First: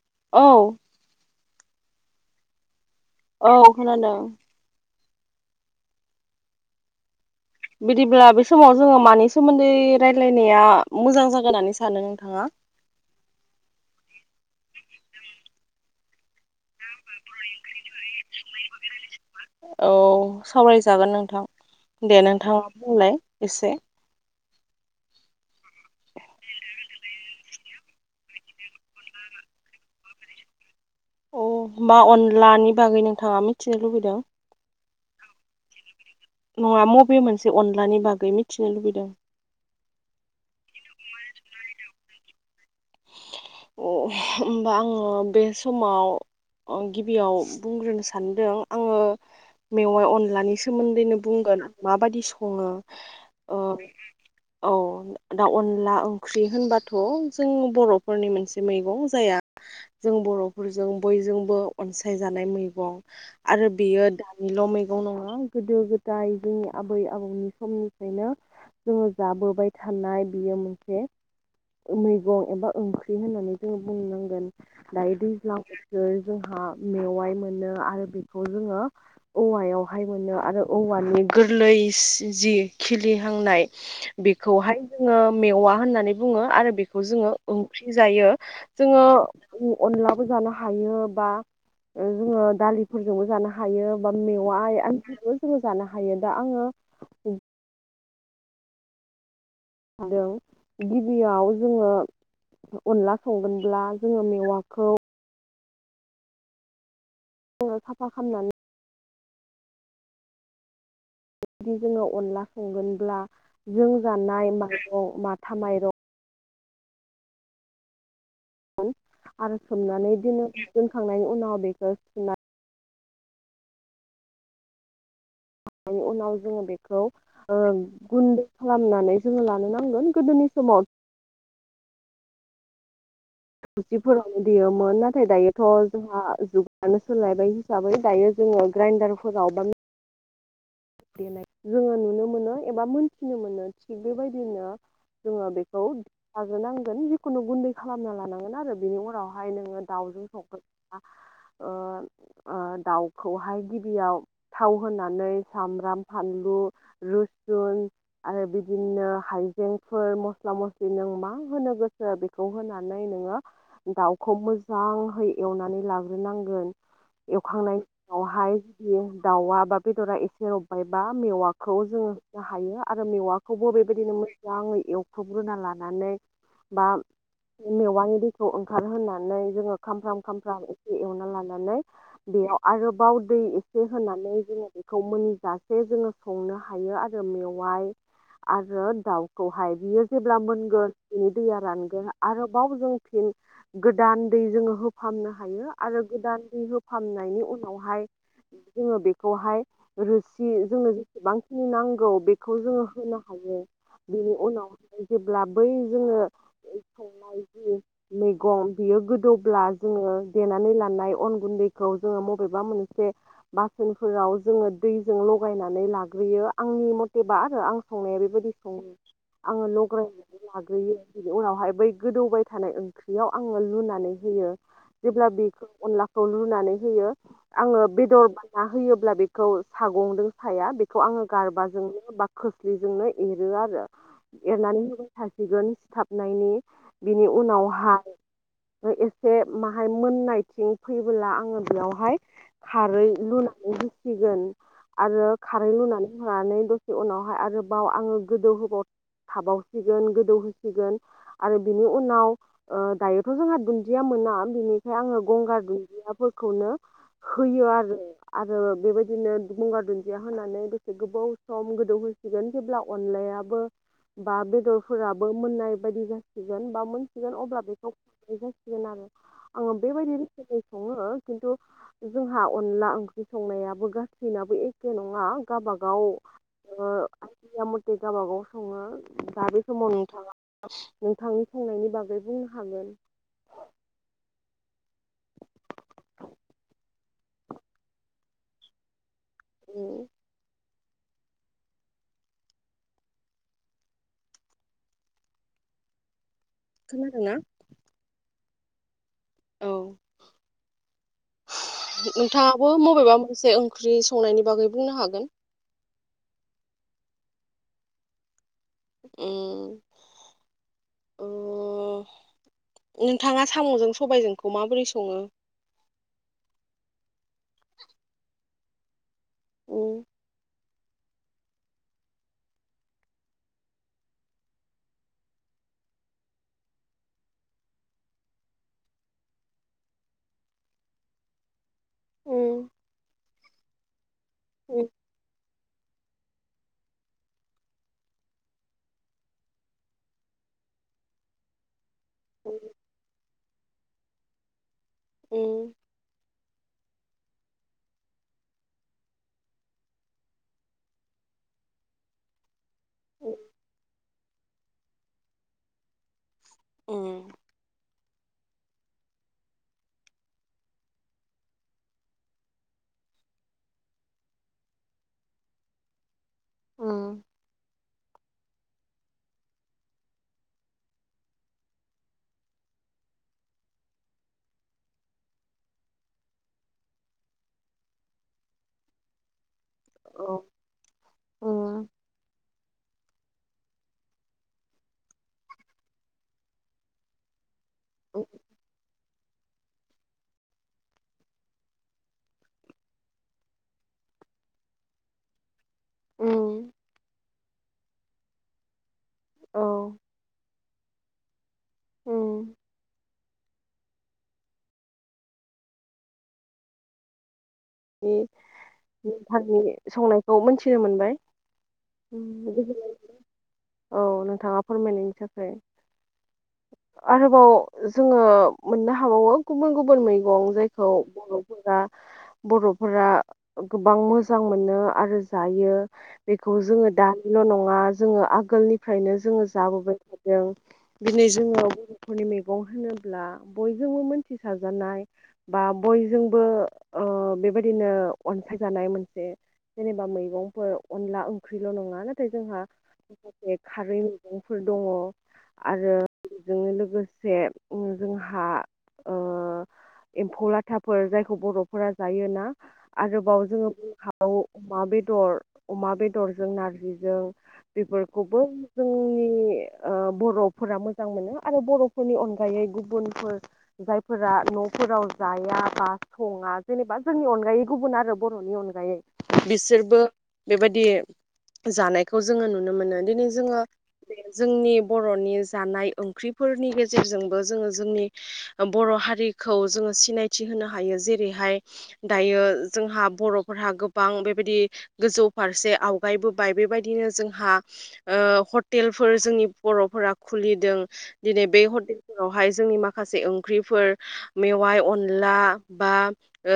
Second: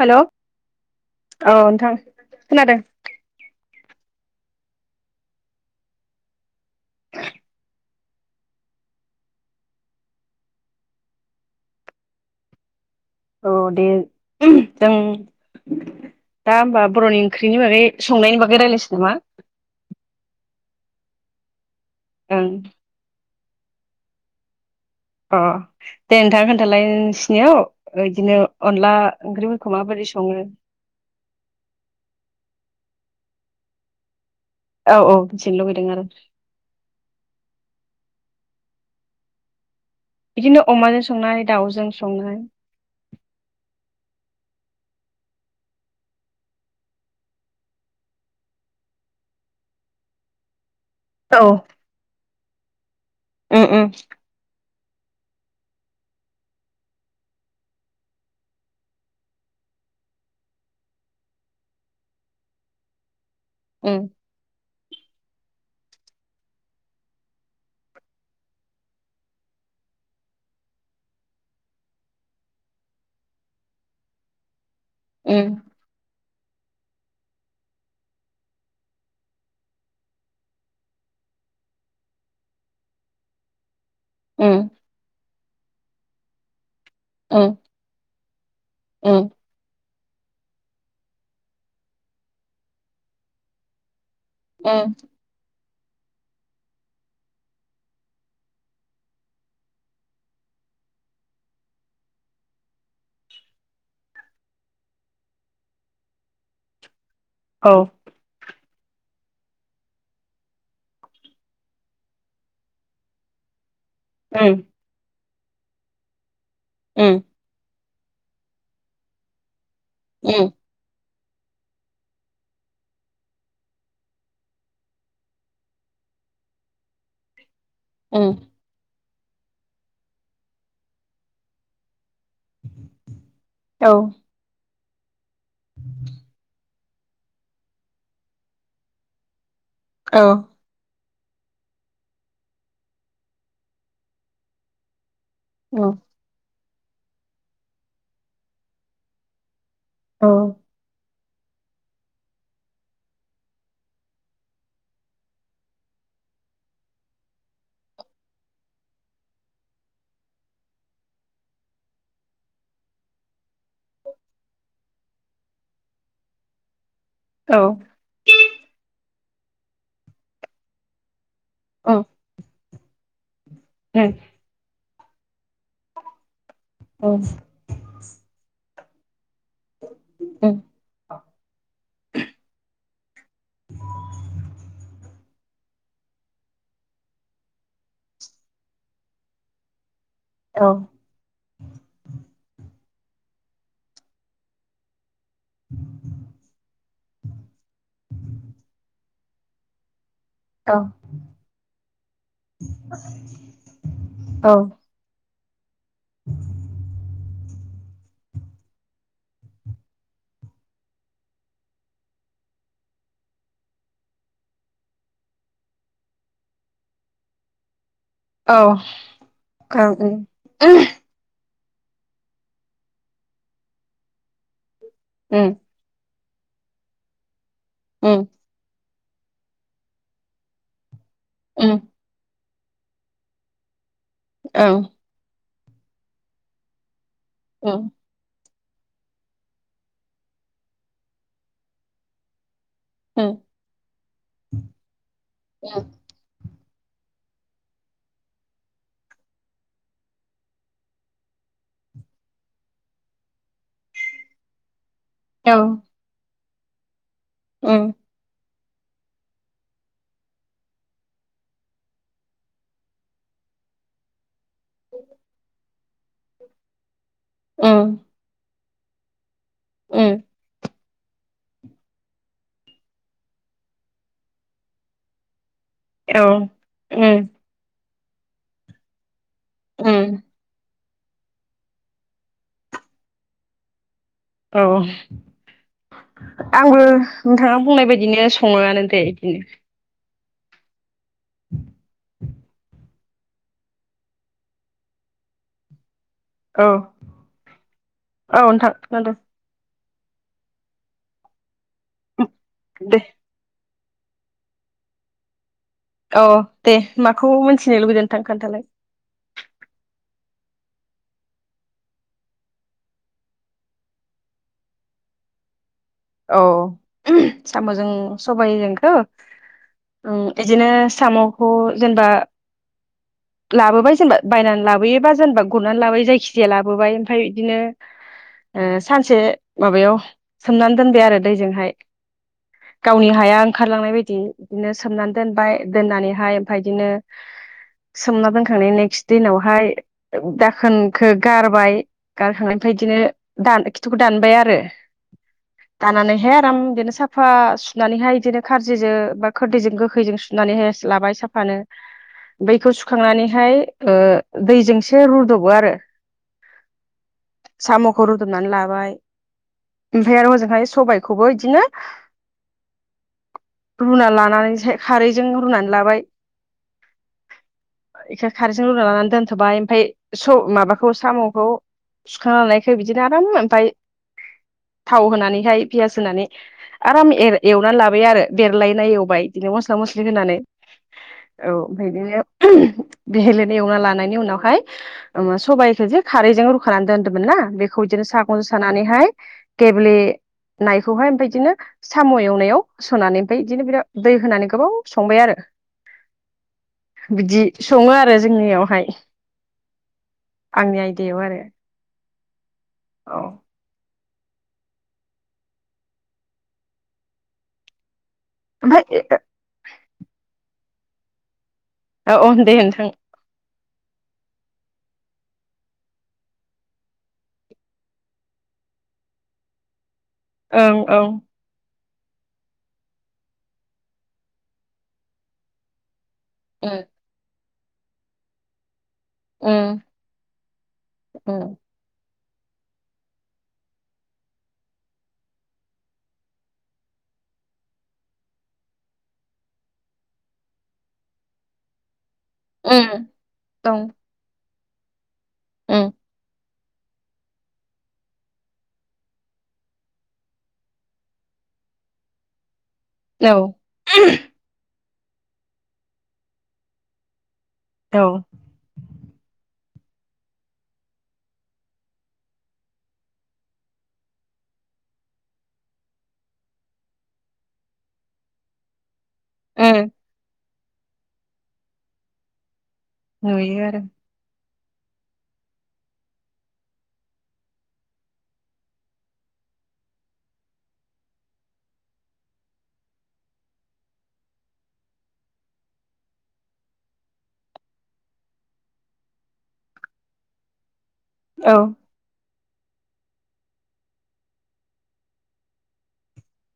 हेल' औ औ नोंथां खोनादों। औ खोनादों। बिदिब्ला बे समाव जोङो मानि सोमोन्दै रायलायनाया मोजां जागोन होननानै सानो नोंथाङा? औ दे जों दा होमबा बर'नि ओंख्रिनि बागै संनायनि बागै रायलायसै नामा? जागोन नोंथां दे ओं नोंथाङा बुंलाय एसे अ दे नोंथां खोन्थालाय नोंसिनियाव बिदिनो अनला ओंख्रिफोरखौ माबोरै सङो? अ होमबा अनलानि बागै नोंथाङा मिथिनो लुबैदों? औ औ मिथिनो लुुबैदों आरो। नङा बबे मोनसे अनलानि बागै मिथिनो लुबैदों? बिदिनो अमाजों संनाय दाउजों संनाय। अ होमबा आङो बे समाव गिबियाव बुंग्रोनो सानदों आङो मेवाइ अनलानि सोमोन्दैनो बुंगोन माबादि सङो। ओ ओ औ दा अनला ओंख्रि होनबाथ' जों बर'फोरनि मोनसे मैगं जाया जों बर'फोरजों बयजोंबो अनसाय जानाय मैगं आरो उम बेयो दानिल' मैं गं नङा गोदो गोदाय जोंनि आबै आबौनि समनिफ्रायनो जोङो जाबोबाय था थानाय बियो मोनसे मैगं एबा ओंख्रि होननानै जोङो बुंनांगोन। दायो उम दैज्लां बोथोर जोंहा मेवाइ मोनो आरो बेखौ जोङो औवायावहाय मोनो आरो औवानि गोरलै जि खिलिहांनाय उम खौहाय जोङो मेवा होननानै बुङो आरो बेखौ जोङो उम ओंख्रि जायो। जोङो। उम अनलाबो जानो हायो बा जोङो दालिफोरजोंबो जानो हायो। बा मेवाइ उम आनथाबो जोङो जानो हायो दा आङो आरो गिबियाव जोङो अनला संगोनब्ला जोङो मेवाखौ औ जोङो साफा खामनानै जुदि जोङो अनला संगोनब्ला जों जानाय उम माइरं माथ माथा माइरं ओ आरो सोमनानै उम दोनखांनायनि उनाव बेखौ सुनाय उनाव जोङो बेखौ उम गुन्दो खालामनानै जोङो लानो नांगोन गोदोनि समाव औ थौसिफोरावनो देयोमोन नाथाय दायोथ' जोंहा जु गानो सोलायबाय हिसाबै दायो जोङो ग्राइनडारफोराव बा औ जोङो नुनो मोनो एबा मोनथिनो मोनो थिग बेबायदिनो जोङो बेखौ औ [unintelligible] जिखुनु गुन्दै खालामना लानांगोन आरो बेनि उनावहाय नोङो दावजों औ सगै [unintelligible] ओ दाउखौहाय गिबियाव थाव होनानै सामब्राम, फानलु, रुसुन आरो बिदिनो हाइजेंफोर मसला मसलि नों मा होनो गोसो बेखौ होनानै नोङो दाउखौ मोजांहै एव नानै लाग्रोनांगोन औ एवखांनाय उनावहाय जुदि दावा बा बेदरा एसे रबबायबा मेवा खौ उम जोङो होनो हायो आरो मेवाखौबो उम बेबायदिनो मोजाङै एव थाथब [unintelligible] लानानै बा उम मेवानि दैखौ ओंखारहोनानै जोङो खामफ्राम - उम खामफ्राम एसे एवना लानानै बेयाव आरोबाव दै एसे होनानै जोङो बेखौ मोन जासे जोङो संनो हायो आरो मेवाइ आरो दाउखौहाय बियो जेब्ला औ मोनगोन बेनि दैया रानगोन आरोबाव जों गोदान दै जोङो होफामनो हायो आरो गोदान हो फामनायनि उनावहाय जोङो बेखौहाय सि औ जोंनो जेसेबांखिनि नांगौ बेखौ जोङो होनो हायो बेनि औ उनावहाय जेब्ला बै जोङो संनाय जि मैगं बियो गोदौब्ला जोङो देनानै लानाय अन गुन्दैखौ जोङो बबेबा मोनसे बासोनफोराव जोङो दैजों लगायनानै लाग्रोयो आंनि मतेबा आरो आं संनाया बेबायदि औ सङो आङो औ उम लग्रायनानै लाग्रोयो बिनि उनावहाय बै गोदौबाय थानाय ओंख्रियाव आङो लुनानै होयो जेब्ला उम बेखो अनला खौ लुनानै होयो आङो बेदर उम बाना होयोब्ला बेखौ सागंदों साया बे खौ आङो उम गारबाजोंनो बा खोस्लिजोंनो एरो आरो औ एरनानै होबाय था गोन सिथाबनायनि बिनि उम उनावहा एसे माहाय मोननायथिं फैबोला आङो बेयावहाय खारै उम लुनानै होसिगोन। आरो खारै लुनानै होआ नै दसे उनावहाय आरोबाव आंङो गोदौ होबाव थावसिगोन गोदौहोसिगोन आ रो बिनि उनाव ओ दायोथ' जोंहा दुन्दिया मोना बिनि फाय आङो औ गंगार उम दुुनदियाफोरखौनो होयो उम आरो आरो बेबायदिनो गंगार दुन्दिया होनानै दसे गोबाव सम गोदौहोसिगोन जेब्ला अनलायाबो बा बेदरफोराबो मोननाय बायदि जासिगोन बा मोन सिगोन अब्ला बेखौ उम फनाय जासिगोन आरो आङो बेबायदिनो सङो खिन्थु जोंहा अनला ओंख्रि संनायाबो गासिनाबो एखे नङा। गबागाव औ ओ उम आइदिया मथे गावाबागाव सङो। दा बेसमाव उम नोंथांङा नोंथांनि संनायनि बागै बुंनो हागोन। औ आंबो नोंथाङा बुंनाय बायदिनो सङोआनो दे इस उम [inaudible] औ खोनादोंना? औ नोंथां खोनादों। औ नोंथाङाबो दे मबेबा मोनसे ओंख्रि संनायनि बागै बुंनो हागोन। औ दे माखौ मिथिनो लुबैदों नोंथां खोन्थालाय। उम। अ नोंथाङा साम'जों सबायजोंखौ माबोरै सङो। अ साम'जों सबायाइजोंखो उम इदिनो साम'खौ जेनबा लाबोबाय जेनबा बायनानै लाबोयोबा जेनबा गरनानै लाबोयो जायखिजाया लाबोबाय ओमफाय यिदिनो ओ सानसे माबायाव सोमनानै दोनबाय आरो दैजोंहाय। उम गावनि हाया ओंखारलांनाय बायदि। बिदिनो उम सोमनानै दोनबाय दोननानैहाय ओमफाय इदिनो सोमना दोनखांनाय नेक्स्ट दिनावहाय दाखोनखो गारबाय। गारखांनायनफाय इदिनो दान खिथुखौ दानबाय आरो उम दानानानैहाय आ राम बिदिनो साफा सुनानैहाय इदिनो खारजिजों बा खोरदिजों गोखैजों सुनानैहाय लाबाय साफा नो‌ बैखौ उम सुखांनानैहाय ओ दैजों से रुदबो आरो। उम। ख रुदबनानै लाबाय ओमफ्राय आरो हजोंहाय सबायाइखौबो इदिनो रुना लानानैसाय खारैजों रुनानै लाबाय। उम। इखो खारेजों रुना लानानै दोनथ'बाय ओमफाय स माबाखौ साम'खौ। सुखांना लानायखाय बिदिनो आराम ओमफाय [inaudible] थाव होनानैहाय पियास होनानै आराम एर‌ एवनानै लाबाय आरो बेरलायनाय एवबाय बिनो अस स्ला मस्लि होनानै औ औ ओमफाय उम इदिनो। [inaudible] बेहेलेनि एवना लानायनि उनावहाय ओ सबायाइखो जो खारैजों रुखानानै दोनदोंमोन ना बेख खौ इदिनो सागंजों सानानैहाय गेबल नायखौहाय ओमफाय इदिनो साम' एवनायाव सोनानै ओमफाय बिदिनो बिर दै होनानै गोबाव संबाय आरो। उम। बिदि सङो आरो जोंनियावहाय औ आंनि आयदायाव आरो औ औ नि ओमफ्राय निथांनि संनायखौ मोनथिनो मोनबाय उम औ-औ दे नोंथां गोजोननाय औ नोंथाङा फोरमायनायनि थाखाय आरोबाव जोङो मोननो हाबावो गुबुन-गुबुन मै गं ओं जायखौ ओं बर'फोरा बर'फोरा गोबां मोजां मोनो आरो जायो बेखौ जोङो दानिल' नङा जोङो आगोलनि फ्रायनो जोङो उम जाबोबाय थादों दिनै उम जोङो खरनि मैगं होनोब्ला बयजोंबो मोनथिसाजानाय बा बयजोंबो ओ बेबायदिनो अनसायजानाय मोनसे जेनेबा मैगंफोर अनला ओंख्रिल' नङा ना थाय जोंहा उम माखासे दं खारै मैगंफोर दङ उम आरो जों लोगोसे ओम जोंहा ओ एम्फौ लाथाफोर जायखौ बर' फोरा जायोना औ आरोबाव जोङो [unintelligible] अमा बेद दर अमा बेदरजों नारजिजों औ बेफोरखौबो जोंनि ओ बर'फोरा मोजां मोनो आरो बर'फोरनि अनगायै गुबुनफोर जायफोरा न' फोराव जाया बा सङा जेनेबा जोंनि अनगायै गुबुन आरो बर'नि अनगायै उम बिसोरबो बेबायदि जानायखौ जोङो नुनो मोनो दिनै जोङो नुयो आरो बे जोंनि बर'नि जानाय ओंख्रिफोरनि गेजेरजोंबो जोङो जोंनि ओ बर' हारि खौ जोङो सिनायथि होनो हायो जेरैहाय दायो जोंहा बर'फोराहा गोबां बेबायदि गोजौ फारसे आवगायबोबाय बे बेबायदिनो जोंहा ओ हटेलफोर जोंनि बर'फोरा खुलिदों दिनै औ बे [unintelligible] आवहाय जोंनि माखासे ओंख्रिफोर मेवाय अनला बा ओ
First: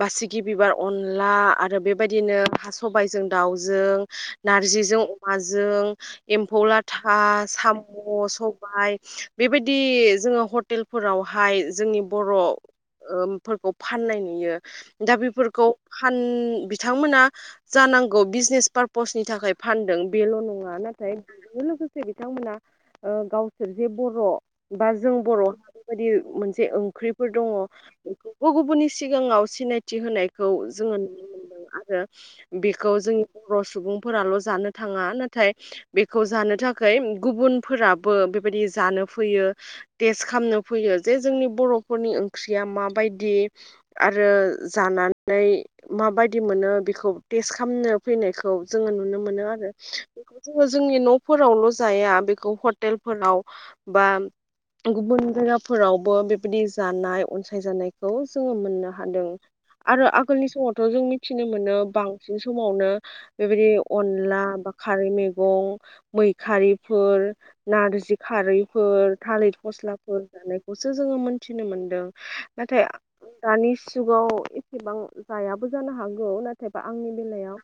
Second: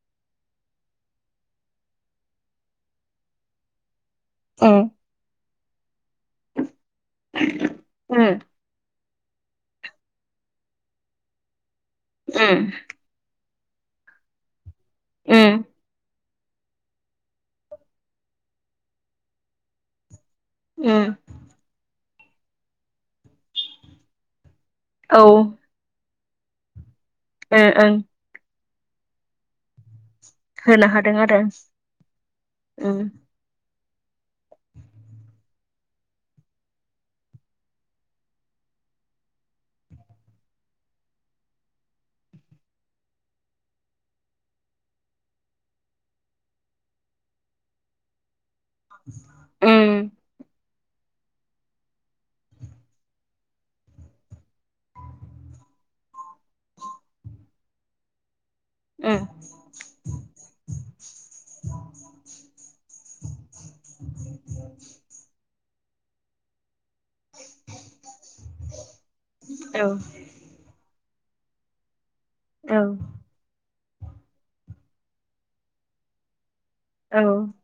बासिगि बिबार अनला आरो बेबायदिनो हा सबायजों दाउजों उम नारजिजों अमाजों एम्फौ लाथा साम' उम सबाय बेबायदि जोङो हटेलफोरावहाय जोंनि बर' ओ उम फोरखौ। फाननाय नुयो दा उम बेफोरखौ फान बिथांमोना जानांगौ बिजनेस पार्पसनि थाखाय फानदों। बेल' नङा नाथाय उम बेजोंनो लोगोसे बिथांमोना ओ गावसोर जे बर' बा जों औ ओं बर'हा बेबायदि मोनसे ओंख्रिफोर दङ ओं बेखौ गु गुबुननि सिगाङाव सिनायथि होनाय। खौ होनो जोङो हादों नुनो आरो मोनदों उम आरो बेखौ जोंनि बर' सुबुं फोराल' जानो थाङा नाथाय बेखौ जानो थाखाय गुबुनफोराबो बेबायदि जानो फैयो देस्द खामनो जे जोंनि बर'फोरनि ओंख्रिया मा बायदि आरो जानानै माबायदि मोनो बेखौ थेस्द खामनो फैनाय खौ जोङो नुनो मोनो आरो उम बेखौ खो जोंनि न'फोरावल' जाया बेखौ हटेलफोराव बा गुबुन जायगाफोरावबो बेबायदि जानाय अनसाय जानाय जोङो मोननो उम हादों। आरो आगोलनि समावथ' जों मिथिनो मोनो बांसिन समावनो बेबायदि अनला बा खारै मैगं मैखारि फोर नारजि खारैफोर थालिर औ फस्लाफोर जानायखौसो जोङो मोनथिनो मोनदों औ नाथाय दानि जुगाव एसेबां जायाबो जानो हागौ नाथाय नथायबा आंनि औ बेलायाव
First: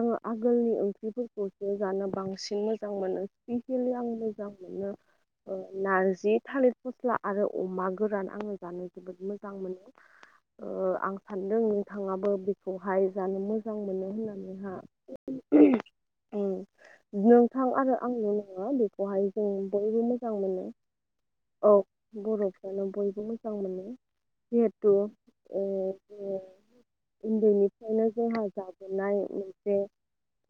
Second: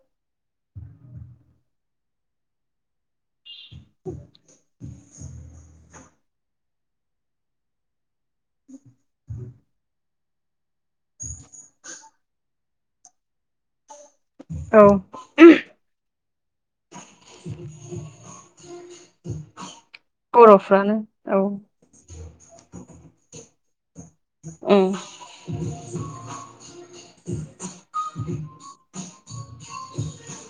आङो आगोलनि ओंख्रिफोरखौसो जानो बांसिन मोजां मोनो। स्पेसियेलि आं मोजां मोनो ओ नारजि थालिर फस्ला आरो अमा गोरान आङो जानो जोबोद मोजां। ओ मोनो आं सानदों नोंथाङाबो बेखौहाय जानो मोजां मोनो। होननानैहा नोंथां आरो आंल' नङा बेखौहाय जों बयबो मोजां मोनो। औ बर'फ्रानो बयबो मोजां मोनो। जिहेथु उम ओ ओ उन्दैनिफ्रायनो जोंहा जाबोनाय। जे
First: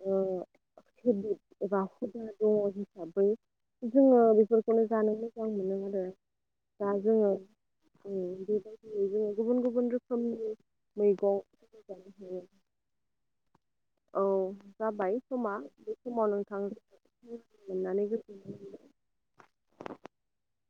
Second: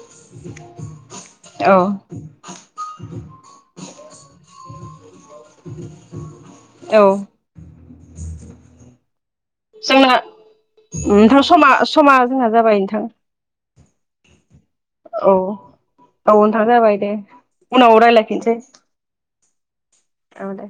ओ हेबिद औ एबा हुदा दङ। हिसाबै जोङो बेफोरखौनो जानो मोजां मोनो आरो दा औ जोङो। बेबायदि जोङो गुबुन गुबुन जोंना रोखोमनि मैगं नोंथां समा जानो समा हायो जोंहा जाबाय नोंथां। औ जाबाय समा औ बे समाव औ नोंथां जाबाय दे उनाव मोननानै गोसो रायलायफिनसै [inaudible] औ दे